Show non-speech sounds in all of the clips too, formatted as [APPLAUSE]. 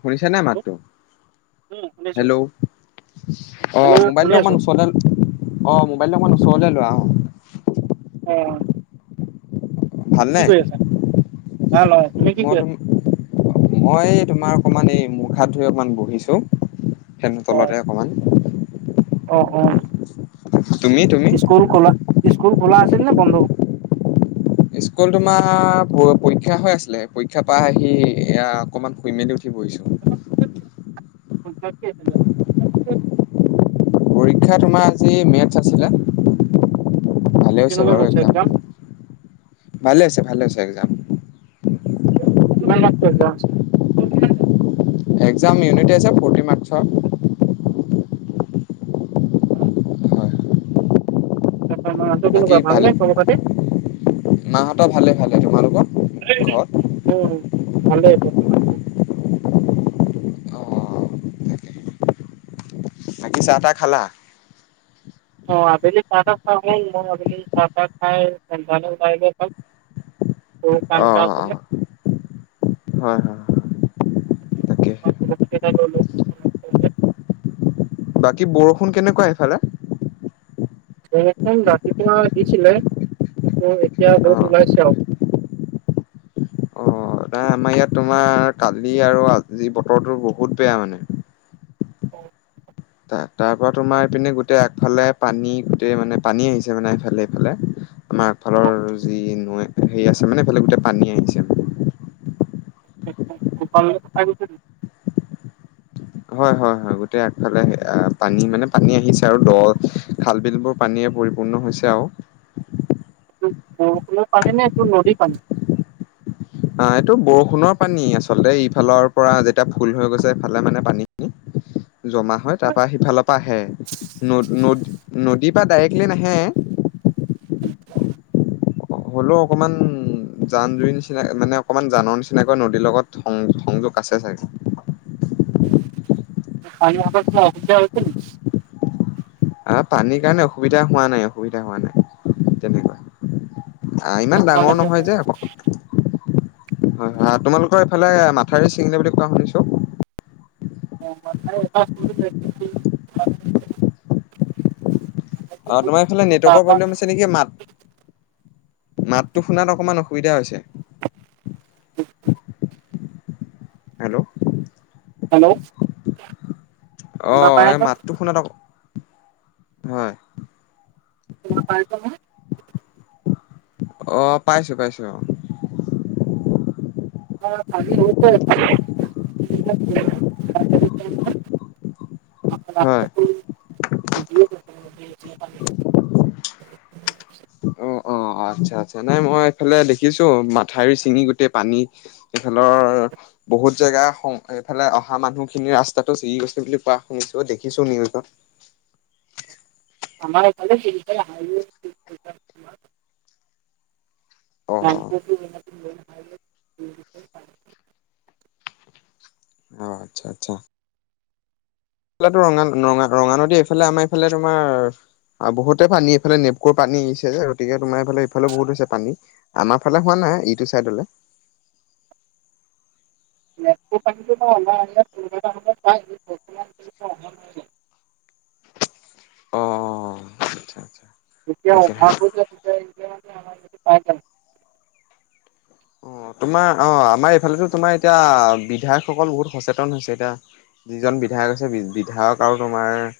শুনিছা নাই হেল্ল' মাতটো? উম শুনিছো হেল্ল' অঁ' হেল্ল' শুনি মোবাইলটো আছো অকমান ওচৰলে অঁ' মোবাইলটো অকমান ওচৰলে লোৱা অঁ'। অঁ। ভালনে, ভাল অ তুমি কি মই কৰি তোম আছা মই তোমাৰ অকণমান এই মুখ হাত ধুই অকণমান বহিছোঁ। ফেনৰ তলতে অকণমান। অঁ অঁ। তুমি তুমি। স্কুল খোলা, স্কুল খোলা আছিল নে বন্ধ? স্কুল তোমাৰ পৰীক্ষা হৈ আছিলে, পৰীক্ষা পা আহি এয়া অকনমান শুই মেলি উঠি বহিছোঁ। পৰীক্ষা তোমাৰ আজি মেথছ আছিলে। ভালেই হৈছে কেনেকুৱা বাৰু গৈছে এক্সাম। একজাম ভালে হৈছে ভালে হৈছে এক্সাম। [UNINTELLIGIBLE] একজাম ইউনিটছে ফৰ্টি ম্কৰ। হয়। তাৰপিছত মানুহটো বাকী কেনেকুৱা ভাল ভালে নে খবৰ খাতি? মাহঁতৰ ভালে ভালে। তোমালোকৰ? ঘৰত? উমঁ' ভালে বৰ্তমান বাৰু। অ' বাকী চাহ-তাহ খালা? অঁ' আবেলি চাহ-তাহ খোৱা হ'ল, মই আবেলি চাহ-তাহ খাই [UNINTELLIGIBLE] সৰু অ অ কাম এটা অ আছিলে। হয় হয় তাকে [UNINTELLIGIBLE] বাকী বৰষুণ কেনেকুৱা সেইফালে? বৰুষুণ ৰাতিপুৱা দিছিলে কিন্তু এতিয়া অ ৰ'দ ওলাইছে আৰু। অ নাই আমাৰ ইয়াত তোমাৰ কালি আৰু আজি বতৰটো বহুত বেয়া মানে। [INAUDIBLE] তা-তাৰপৰা তোমাৰ ইপিনে গোটেই আগফালে পানী গোটেই মানে পানী আহিছে মানে ইফালে সিফালে। আমাৰ অ আগফালৰ যি নৈ হেৰি আছে মানে এইফালে গোটেই পানী আহিছে। [INAUDIBLE] হয় হয় হয়, গোটেই আগফালে পানী মানে পানী আহিছে আৰু দ খাল বিলবোৰ পানীয়ে পৰিপূৰ্ণ হৈছে আৰু। [UNINTELLIGIBLE] বৰষুণৰ পানী নে এইটো নদীৰ পানী? আহ' এইটো বৰষুণৰ পানী। আচলতে ইফালৰ পৰা যেতিয়া ফুল হৈ গৈছে এফালে মানে পানীখিনি [UNINTELLIGIBLE] জমা হয় তাৰ পৰা সিফালৰ পৰা আহে। ন-ন নদীৰ পৰা ডাইৰেক্টলি নাহে। [UNINTELLIGIBLE] হ'লেও অকমান জান জুৰি নিচিনা মানে অকমান জানৰ নিচিনাকৈ নদীৰ লগত সং সংযোগ আছে চাগে [UNINTELLIGIBLE] আহ পানীৰ কাৰণে অসুবিধা হোৱা নাই অসুবিধা হোৱা নাই তেনেকুৱা আহ ইমান ডাঙৰ বৰ্তমানলৈকে একো নহয় যে আকৌ হয় হয় তোমালোকৰ এইফালে মাথাউৰি চিঙিলে বুলি কোৱা শুনিছোঁ। [UNINTELLIGIBLE] অ তোমাৰ ইফালে তাৰ নেটৱৰ্কৰ পৰা প্ৰবলেম তেনেকে মাত মাতটো শুনাত অকমান অসুবিধা হৈছে। [INAUDIBLE] হেল্ল' হেল্ল' অ শুনা পাই এই আছা? মাতটো শুনাত আকৌ হয় [UNINTELLIGIBLE] অ পাইছোঁ পাইছোঁ অ [UNINTELLIGIBLE] হয় ৰাস্তাটো [INAUDIBLE] অ অ আচ্ছা আচ্ছা নাই মই এইফালে দেখিছোঁ মাথাউৰি ছিঙি গোটেই পানী এইফালৰ বহুত জেগা এইফালে অহা মানুহখিনি ৰাস্তাটো চিঙি গৈছে বুলি কোৱা শুনিছোঁ দেখিছোঁ নিউজত আমাৰ এইফালে [UNINTELLIGIBLE] অ', অ', [UNINTELLIGIBLE] অ আচ্ছা আচ্ছা। এইফালেতো ৰঙা ৰঙা ৰঙা নদী এইফালে আমাৰ এইফালে তোমাৰ আৰু বহুতে পানী এইফালে নেপকুৰ পানী আহিছে যে গতিকে তোমাৰ এইফালে ইফালেও বহুত হৈছে পানী। আমাৰ ফালে হোৱা নাই ইটো চাইদলৈ। [UNINTELLIGIBLE] অ অ অ আচ্ছা আচ্ছা। যেতিয়া তাকে অভাৱ হয় যে [UNINTELLIGIBLE] অ তোমাৰ অ আমাৰ এইফালেতো তোমাৰ এতিয়া বিধায়কসকল বহুত সচেতন হৈছে এতিয়া- যিজন বিধায়ক আছে বিধায়ক আৰু তোমাৰ-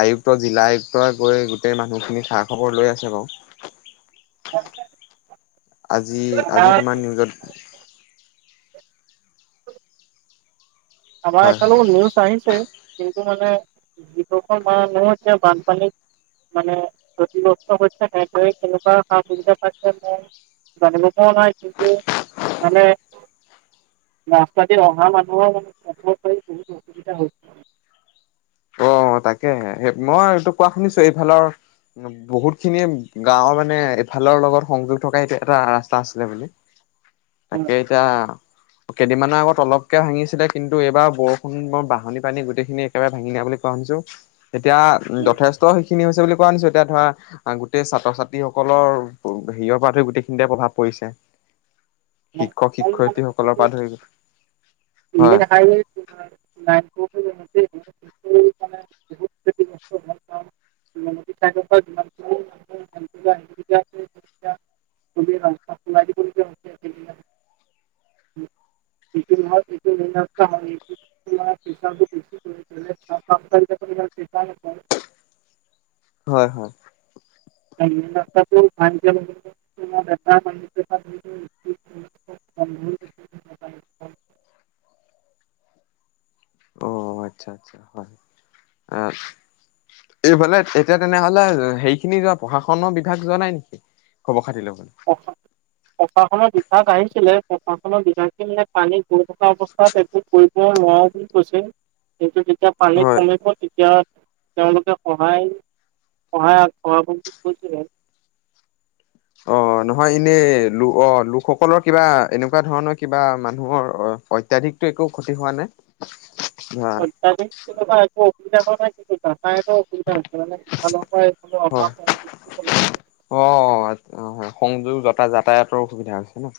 আয়ুক্ত জিলা আয়ুক্তই গৈ গোটেই মানুহখিনি খা খবৰ লৈ আছে বাৰু- [UNINTELLIGIBLE] আজি আজি আমাৰ তোমাৰ নিউজত- আমাৰ হয় হয় এইফালেও নিউজ- আহিছে কিন্তু মানে যিখন মানুহ এতিয়া বানপানীত- মানে ক্ষতিগ্ৰস্ত হৈছে তেনেকুৱা সা সুবিধা পাইছে নে নাই- জানিব পৰা নাই কিন্তু মানে- ৰাস্তা দি অহা মানুহৰ বহুত অসুবিধা হৈছে- অ তাকেসে মই এইটো কোৱা শুনিছোঁ এইফালৰ- বহুত খিনিয়ে গাঁওৰ মানে এফালৰ লগত সংযোগ থকা এইটো এটা ৰাস্তা আছিলে বুলি- [INAUDIBLE] তাকে এতিয়া কেইদিনমানৰ আগত অলপকে ভাঙিছিলে কিন্তু এইবাৰ বৰষুণ বৰ বাহনি পানী গোটেইখিনি একেবাৰে- ভাঙি দিয়া বুলি কোৱা শুনিছো, এতিয়া যথেষ্ট সেইখিনি হৈছে বুলি কোৱানিছো এতিয়া ধৰা গোটেই ছাত্ৰ-ছাত্ৰীসকলৰ হেৰিয়ৰ পৰা ধৰি গোটেইখিনিতে প্ৰভাৱ পৰিছে। [INAUDIBLE] শিক্ষক-শিক্ষয়িত্ৰী সকলৰ হৈছে। পৰা ধৰি গ মেন হয়। [UNINTELLIGIBLE] [UNINTELLIGIBLE] তেতিয়া চবেই ৰাস্তা খোলাই দিবলগীয়া হৈছে। তেতিয়া [UNINTELLIGIBLE] হয়, হয়। [UNINTELLIGIBLE] হাইৱে অ', আচ্ছা আচ্ছা হয়, আ এইফালে তেতিয়া তেনেহ'লে সেই খিনি যোৱা প্ৰশাসনৰ বিভাগ যোৱা নাই নেকি? খবৰা খাটি লবলৈ। [UNINTELLIGIBLE] প্ৰশাসনৰ বিভাগ আহিছিলে, প্ৰশাসনৰ বিভাগে পানী গৈ থকা অৱস্থাত একো কৰিব নোৱাৰো বুলি কৈছে। কিন্তু যেতিয়া পানী হয়। কমিব তেতিয়া তেওঁলোকে সহায় সহায় আগ বঢ়াব বুলি কৈছে। অ', নহয় এনেই লোক অ', লোকসকলৰ কিবা এনেকুৱা ধৰণৰ কিবা মানুহৰ অ' অত্যাধিকটো একো ক্ষতি হোৱা নাই? হয় [UNINTELLIGIBLE] হয় [UNINTELLIGIBLE] অ', সংযোগ যাতা-যাতায়াতৰ অসুবিধা হৈছে ন'?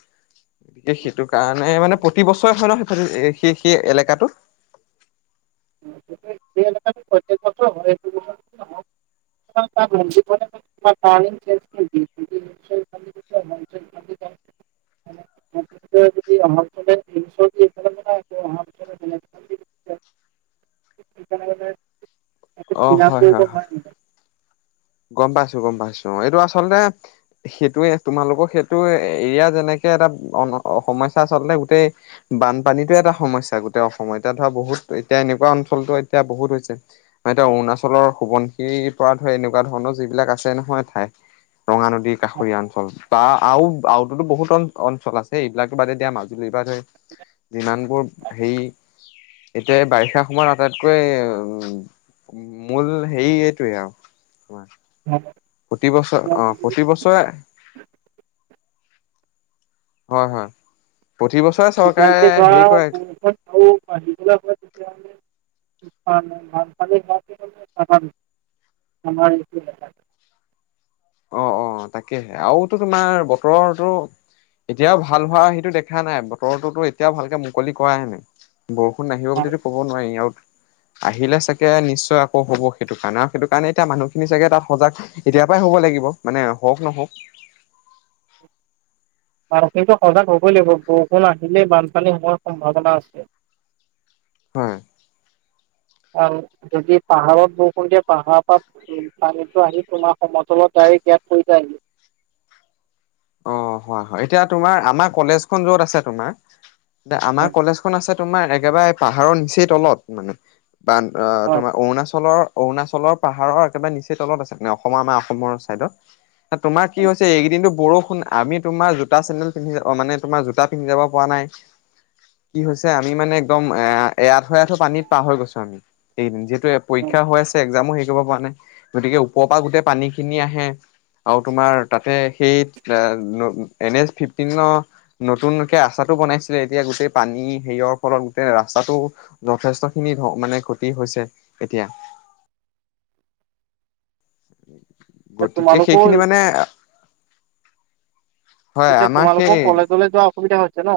এই সেইটো কাৰণে, মানে প্ৰতি বছৰে হয় ন' সেই প্ৰতি সেই সেই এলেকাটো? [UNINTELLIGIBLE] প্ৰত্যেক বছৰ হয় [UNINTELLIGIBLE] [UNINTELLIGIBLE] দিয়ে। [UNINTELLIGIBLE] [UNINTELLIGIBLE] [UNINTELLIGIBLE] এখন দি সেইকাৰণে মানে অ [UNINTELLIGIBLE] হয় কৰিব হয় হয় নোৱাৰিম। গ'ম পাইছোঁ গ'ম পাইছোঁ, এইটো আচলতে সেইটোয়ে তোমালোকৰ সেইটো এৰিয়া যেনেকে এটা সমস্যা আচলতে গোটেই বানপানীটো এটা সমস্যা গোটেই অসমত, এতিয়া ধৰা বহুত এতিয়া এনেকুৱা অঞ্চলটো এতিয়া বহুত হৈছে। মানে এতিয়া অৰুণাচলৰ সোবনশিৰ পৰা ধৰি এনেকুৱা তেনেকুৱা ধৰণৰ যিবিলাক আছে নহয় ঠাই, ৰঙা নদীৰ কাষৰীয়া অঞ্চল। বা আও আওতোতো বহুত অঞ্চল আছে, এইবিলাকতো বাদে দিয়া মাজুলীৰ [UNINTELLIGIBLE] যিমানবোৰ হেৰি এতিয়া বাৰিষা সময়ত আটাইতকৈ উম, মূল হেৰি এইটোৱে আৰু। [UNINTELLIGIBLE] [UNINTELLIGIBLE] প্ৰতি বছৰ অ', প্ৰতি বছৰে হয়, হয়, প্ৰতি বছৰ [UNINTELLIGIBLE] [UNINTELLIGIBLE] অ', অ', তাকেহে আৰুতো তোমাৰ বতৰৰটো এতিয়াও ভাল হোৱা সেইটো দেখা নাই, বতৰতোটো এতিয়াও ভালকে মুকলি কৰায়ে নাই। বৰষুণ নাহিব বুলিতো ক'ব নোৱাৰি, আৰু আহিলে চাগে নিশ্চয় আকৌ হ'ব সেইটো খানা সেইটো কাৰণে এতিয়া মানুহখিনি চাগে তাত সজাগ এতিয় পৰাই হ'ব লাগিব, মানে হওক নহওক। বাৰুসেইটো সজাগ হবই লাগিব, বৰষুণ আহিলে বানপানী হোৱাৰ সম্ভাৱনা আছে। [INAUDIBLE] হয় অহ যদি পাহাৰত বৰষুণ দিয়ে পাহাৰৰ পৰা উম পানীটো আহি তোমাৰ সমতলত ডাইৰেক্ট এইয়াত পৰি যায় হি। অঁ হয় হয়, এতিয়া তোমাৰ আমাৰ কলেজখন যত আছে তোমাৰ এয়া আমাৰ কলেজখন আছে তোমাৰ একেবাৰে পাহাৰৰ নিচেই তলত মানে, বান আঁ হয় তোমাৰ অৰুণাচলৰ অৰুণাচলৰ পাহাৰৰ একেবাৰে নিচেই তলত আছে মানে অসমৰ আমাৰ অসমৰ চাইডত। তোমাৰ কি হৈছে এইকদিনো বৰ ষূণ আমি তোমাৰ জোতা চেন্দডেল পিন্ধি যাব মানে তোমাৰ জোতা পন্ধি যাব পৰা নাই। কি হৈছে আমি মানে একদম একদম এৰাআঠো এৰাআঠো পানীত পাৰ হৈ গৈছো আমি এইকেদিন, যিহ- তু পৰীক্ষা হৈ আছে, এক্সামো হেৰি কৰিব পৰা নাই। গতিকে ওপৰৰ পৰা গোটেই পানীখিনি আহে আৰু তোমাৰ তাতে সেই এ এন এছফিফটিনৰ। নতুনকে ৰাস্তাটো বনাইছিলে এতিয়া গোটেই পানী সেৰিয়ৰ ফলত গোটেই ৰাস্তাটো যথেষ্ট খিনি অঁ মানে ক্ষতি হৈছে এতিয়া। হয়। গতিকে সেইখিনি তোমালোকো মানে হয় এতিয়া আমাৰ তোমালোকৰ সেই কলেজলে যোৱা অসুবিধা হৈছে ন।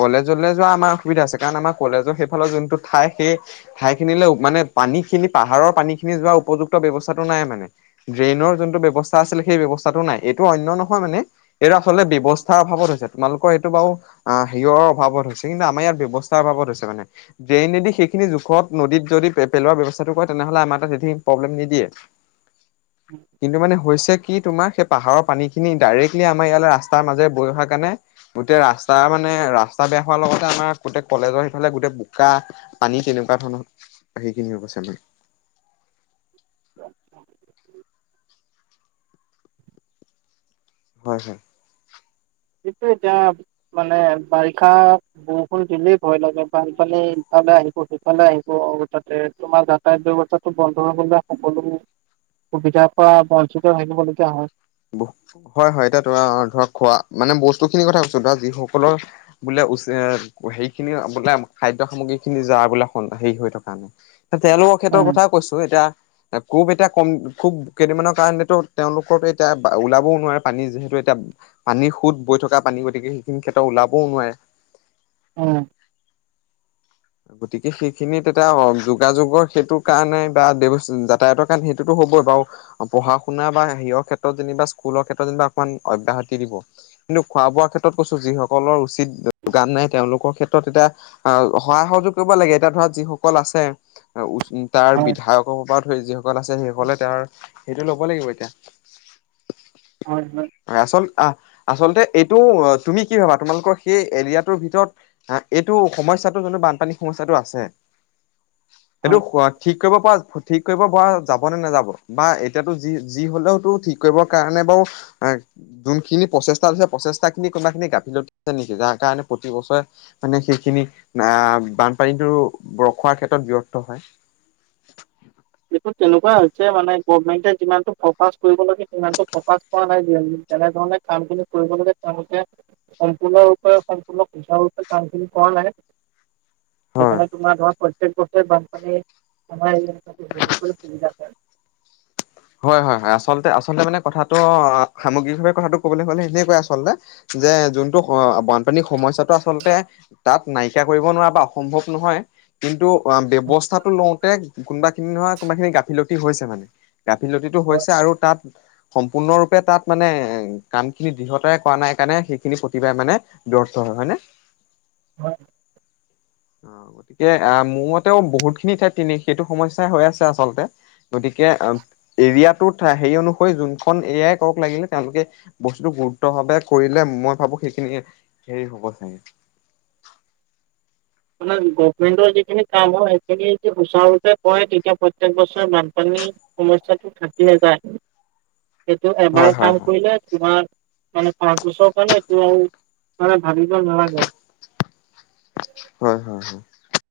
কলেজলৈ যোৱা আমাৰ অসুবিধা আছে, কাৰণ আমাৰ কলেজৰ সেইফালৰ যোনটো ঠাই সেই ঠাই খিনিলে মানে পানী খিনি পাহাৰৰ পানী খিনি যোৱা উপযুক্ত ব্যৱস্থাটো নাই মানে। ড্ৰেইনৰ যোনটো ব্যৱস্থা আছিল সেই ব্যৱস্থাটো নাই এইটো অন্য নহয় মানে। এইটো আচলতে ব্যৱস্থাৰ অভাৱত হৈছে। তোমালোকৰ এইটো বাৰু অঁ হেৰিঅ অভাৱত হৈছে, কিন্তু আমাৰ ইয়াত ব্যৱস্থাৰ অভাৱত হৈছে মানে। ড্ৰেইনদি সেইখিনি জোখত নদীত যদি পে পেলোৱাৰ ব্যৱস্থাটো কৰে তেনেহলে আমাৰ তাত একো প্ৰব্লেম নিদিয়ে। [INAUDIBLE] কিন্তু মানে হৈছে কি তোমাৰ সেই পাহাৰৰ পানী খিনি ডাইৰেক্টলি আমাৰ ইয়াল ৰাস্তাৰ মাজে বৈ অহা কাৰণে গোটেই ৰা স্তাৰ মানে ৰাস্তা বেয়া হোৱাৰ লগতে আমাৰ গোটেই কলেজৰ সিফালে গোটেই বোকা পানী তেনেকুৱা ধৰণৰ সেইখিনিও কৈছে মানে। [INAUDIBLE] হয় হয়। সেইটো এতিয়া মানে বাৰিষা বৰষুণ দিলেই ভয় লাগে, বানপানি ইফালে সিফালে আহিব তাতে তোমাৰ যাতায়ত ব্যৱস্থাটো বন্ধ হবলে সকলো সুবিধাৰ পৰা বঞ্চিত থাকিবলগীয়া হয়। হয় হয়, এতিয়া তোমা ধৰক খোৱা মানে বস্তু খিনিৰ কথা কৈছো ধৰা যিসকলৰ বোলে উচে হেৰিখিনি বোলে খাদ্য সামগ্ৰী খিনি যাৰ বোলে হেৰি হৈ থকা নাই। তেয়ালোকক ক্ষেত্ৰৰ উম, কথা কৈছো, এতিয়া খুব এতিয়া কম খুব কেইদিনমানৰ কাৰণেতো তেওঁলোকৰ এই এতিয়া ওলাবও নোৱাৰে পানী যিহেতু এতিয়া পানীৰ সুত বৈ থকা পানী গতিকে সেইখিনি ক্ষেত্ৰ ওলাবও নোৱাৰে। উম গতিকে সেইখিনিত এতিয়া অ যোগাযোগৰ সেইটো কাৰণে বা ব্যব যাতায়তৰ কাৰণে সেইটো হবই বাৰু। পঢ়া শুনা বা হেৰিয়ৰ ক্ষেত্ৰত যেনিবা স্কুলৰ ক্ষেত্ৰত যে অকমান অব্যহতি দিব। কিন্তু খোৱা বোৱাৰ ক্ষেত্ৰত কৈছো, যিসকলৰ উচিত গান নাই, তেওঁলোকৰ ক্ষেত্ৰত এতিয়া আ, অ' সহায় সহযোগ কৰিব লাগে, এতিয়া ধৰা যিসকল আছে [UNINTELLIGIBLE] তাৰ হয়, বিধায়ক ক'ব পাৰ ধ যিসকল আছে সেইসকলে তেওঁৰ সেইটো ল'ব লাগিব এতিয়া। হয়, হয়। আচল আহ আচলতে এইটো অ', তুমি কি ভাবা তোমালোকৰ সেই এৰিয়াটোৰ ভিতৰত আ, এইটো সমস্যাটো যোনটো বানপানী সমস্যাটো আছে সেইটো হয়। সোৱা ঠিক কৰিব পাৰা, ঠিক কৰিব পৰা যাবনে নাযাব বা এতিয়াতো যি যি হ'লেওতো ঠিক কৰিবৰ কাৰণে বাৰু আ যোনখিনি প্ৰচেষ্টা কৰিছে, প্ৰচেষ্টা খিনি কোনোবখিনি গাফিলতি আছে নেকি যাৰ কাৰণে প্ৰতিবছৰে মানে সেইখিনি আ, বানপানীতো ৰখোৱাৰ ক্ষেত্ৰত ব্যৰ্থ হয়। শত তেনেকুৱা হৈছে মানে, গভমেণ্টে যিমানটো ফকাচ কৰিব লাগে সিমানটো ফকাচ কৰা নাই, [UNINTELLIGIBLE] তেনেধৰণে কাম খিনি কৰিব লাগে তেওঁলোকে সম্পূৰ্ণ ৰূপে, সম্পূৰ্ণ সুচাৰু ৰূপে কাম খিনি কৰা নাই। হয় সেইকাৰণে তোমাৰ ধৰা প্ৰত্যেক বছৰে বানপানী, আমাৰ [UNINTELLIGIBLE] [UNINTELLIGIBLE] হয় হয়, হয়, হয়, আচলতে, আচলতে মানে কথাটো অ', সামগ্ৰিকভাৱে কথাটো ক'বলৈ গ'লে সেনেকুৱাই আচলতে। যে যোনটো স বানপানীৰ সমস্যটো আচলতে তাক নাইকিয়া কৰিব নোৱাৰা বা অসম্ভৱ নহয় কিন্তু অ', ব্যৱস্থাটো লওঁতে, কোনোবা খিনি নহয়, কোনোবা খিনি গাফিলতি হৈছে মানে। গাফিলতিটো হৈছে আৰু তাত সম্পূৰ্ণৰূপে, তাত মানে কামখিনি দৃঢ়তাৰে কৰা নাই কাৰণে সেইখিনি প্ৰতিবাৰে মানে ব্যৰ্থ হয়, হয় নে? হয়। অ', গতিকে আ, মোৰমতেও বহুতখিনি ঠাইত তিনি সেইটো সমস্যাই হৈ আছে, আচলতে। গতিকে অ', এৰিয়াটোত থা হেৰি অনুসৰি, যোনখন এৰিয়াই কওক লাগিলে, তেওঁলোকে বস্তুতটো গুৰুত্ব ভাৱে কৰিলে, মই ভাবো সেইখিনি হেৰি হ'ব চাগে। মানে, গভমেন্টৰ যিখিনি কাম হয়, সেইখিনি যদি সুচাৰুৰূপে কৰে তেতিয়া প্ৰত্যেক বছৰে বানপানী সমস্যাটো থাকি নাযায়, সেইটো এবাৰ হয় হয় কাম হয় কৰিলে তোমাৰ মানে তাৰ পিছৰ কাৰণে এইটো আৰু মানে ভাগিব নালাগে আও হয়, হয়, হয়।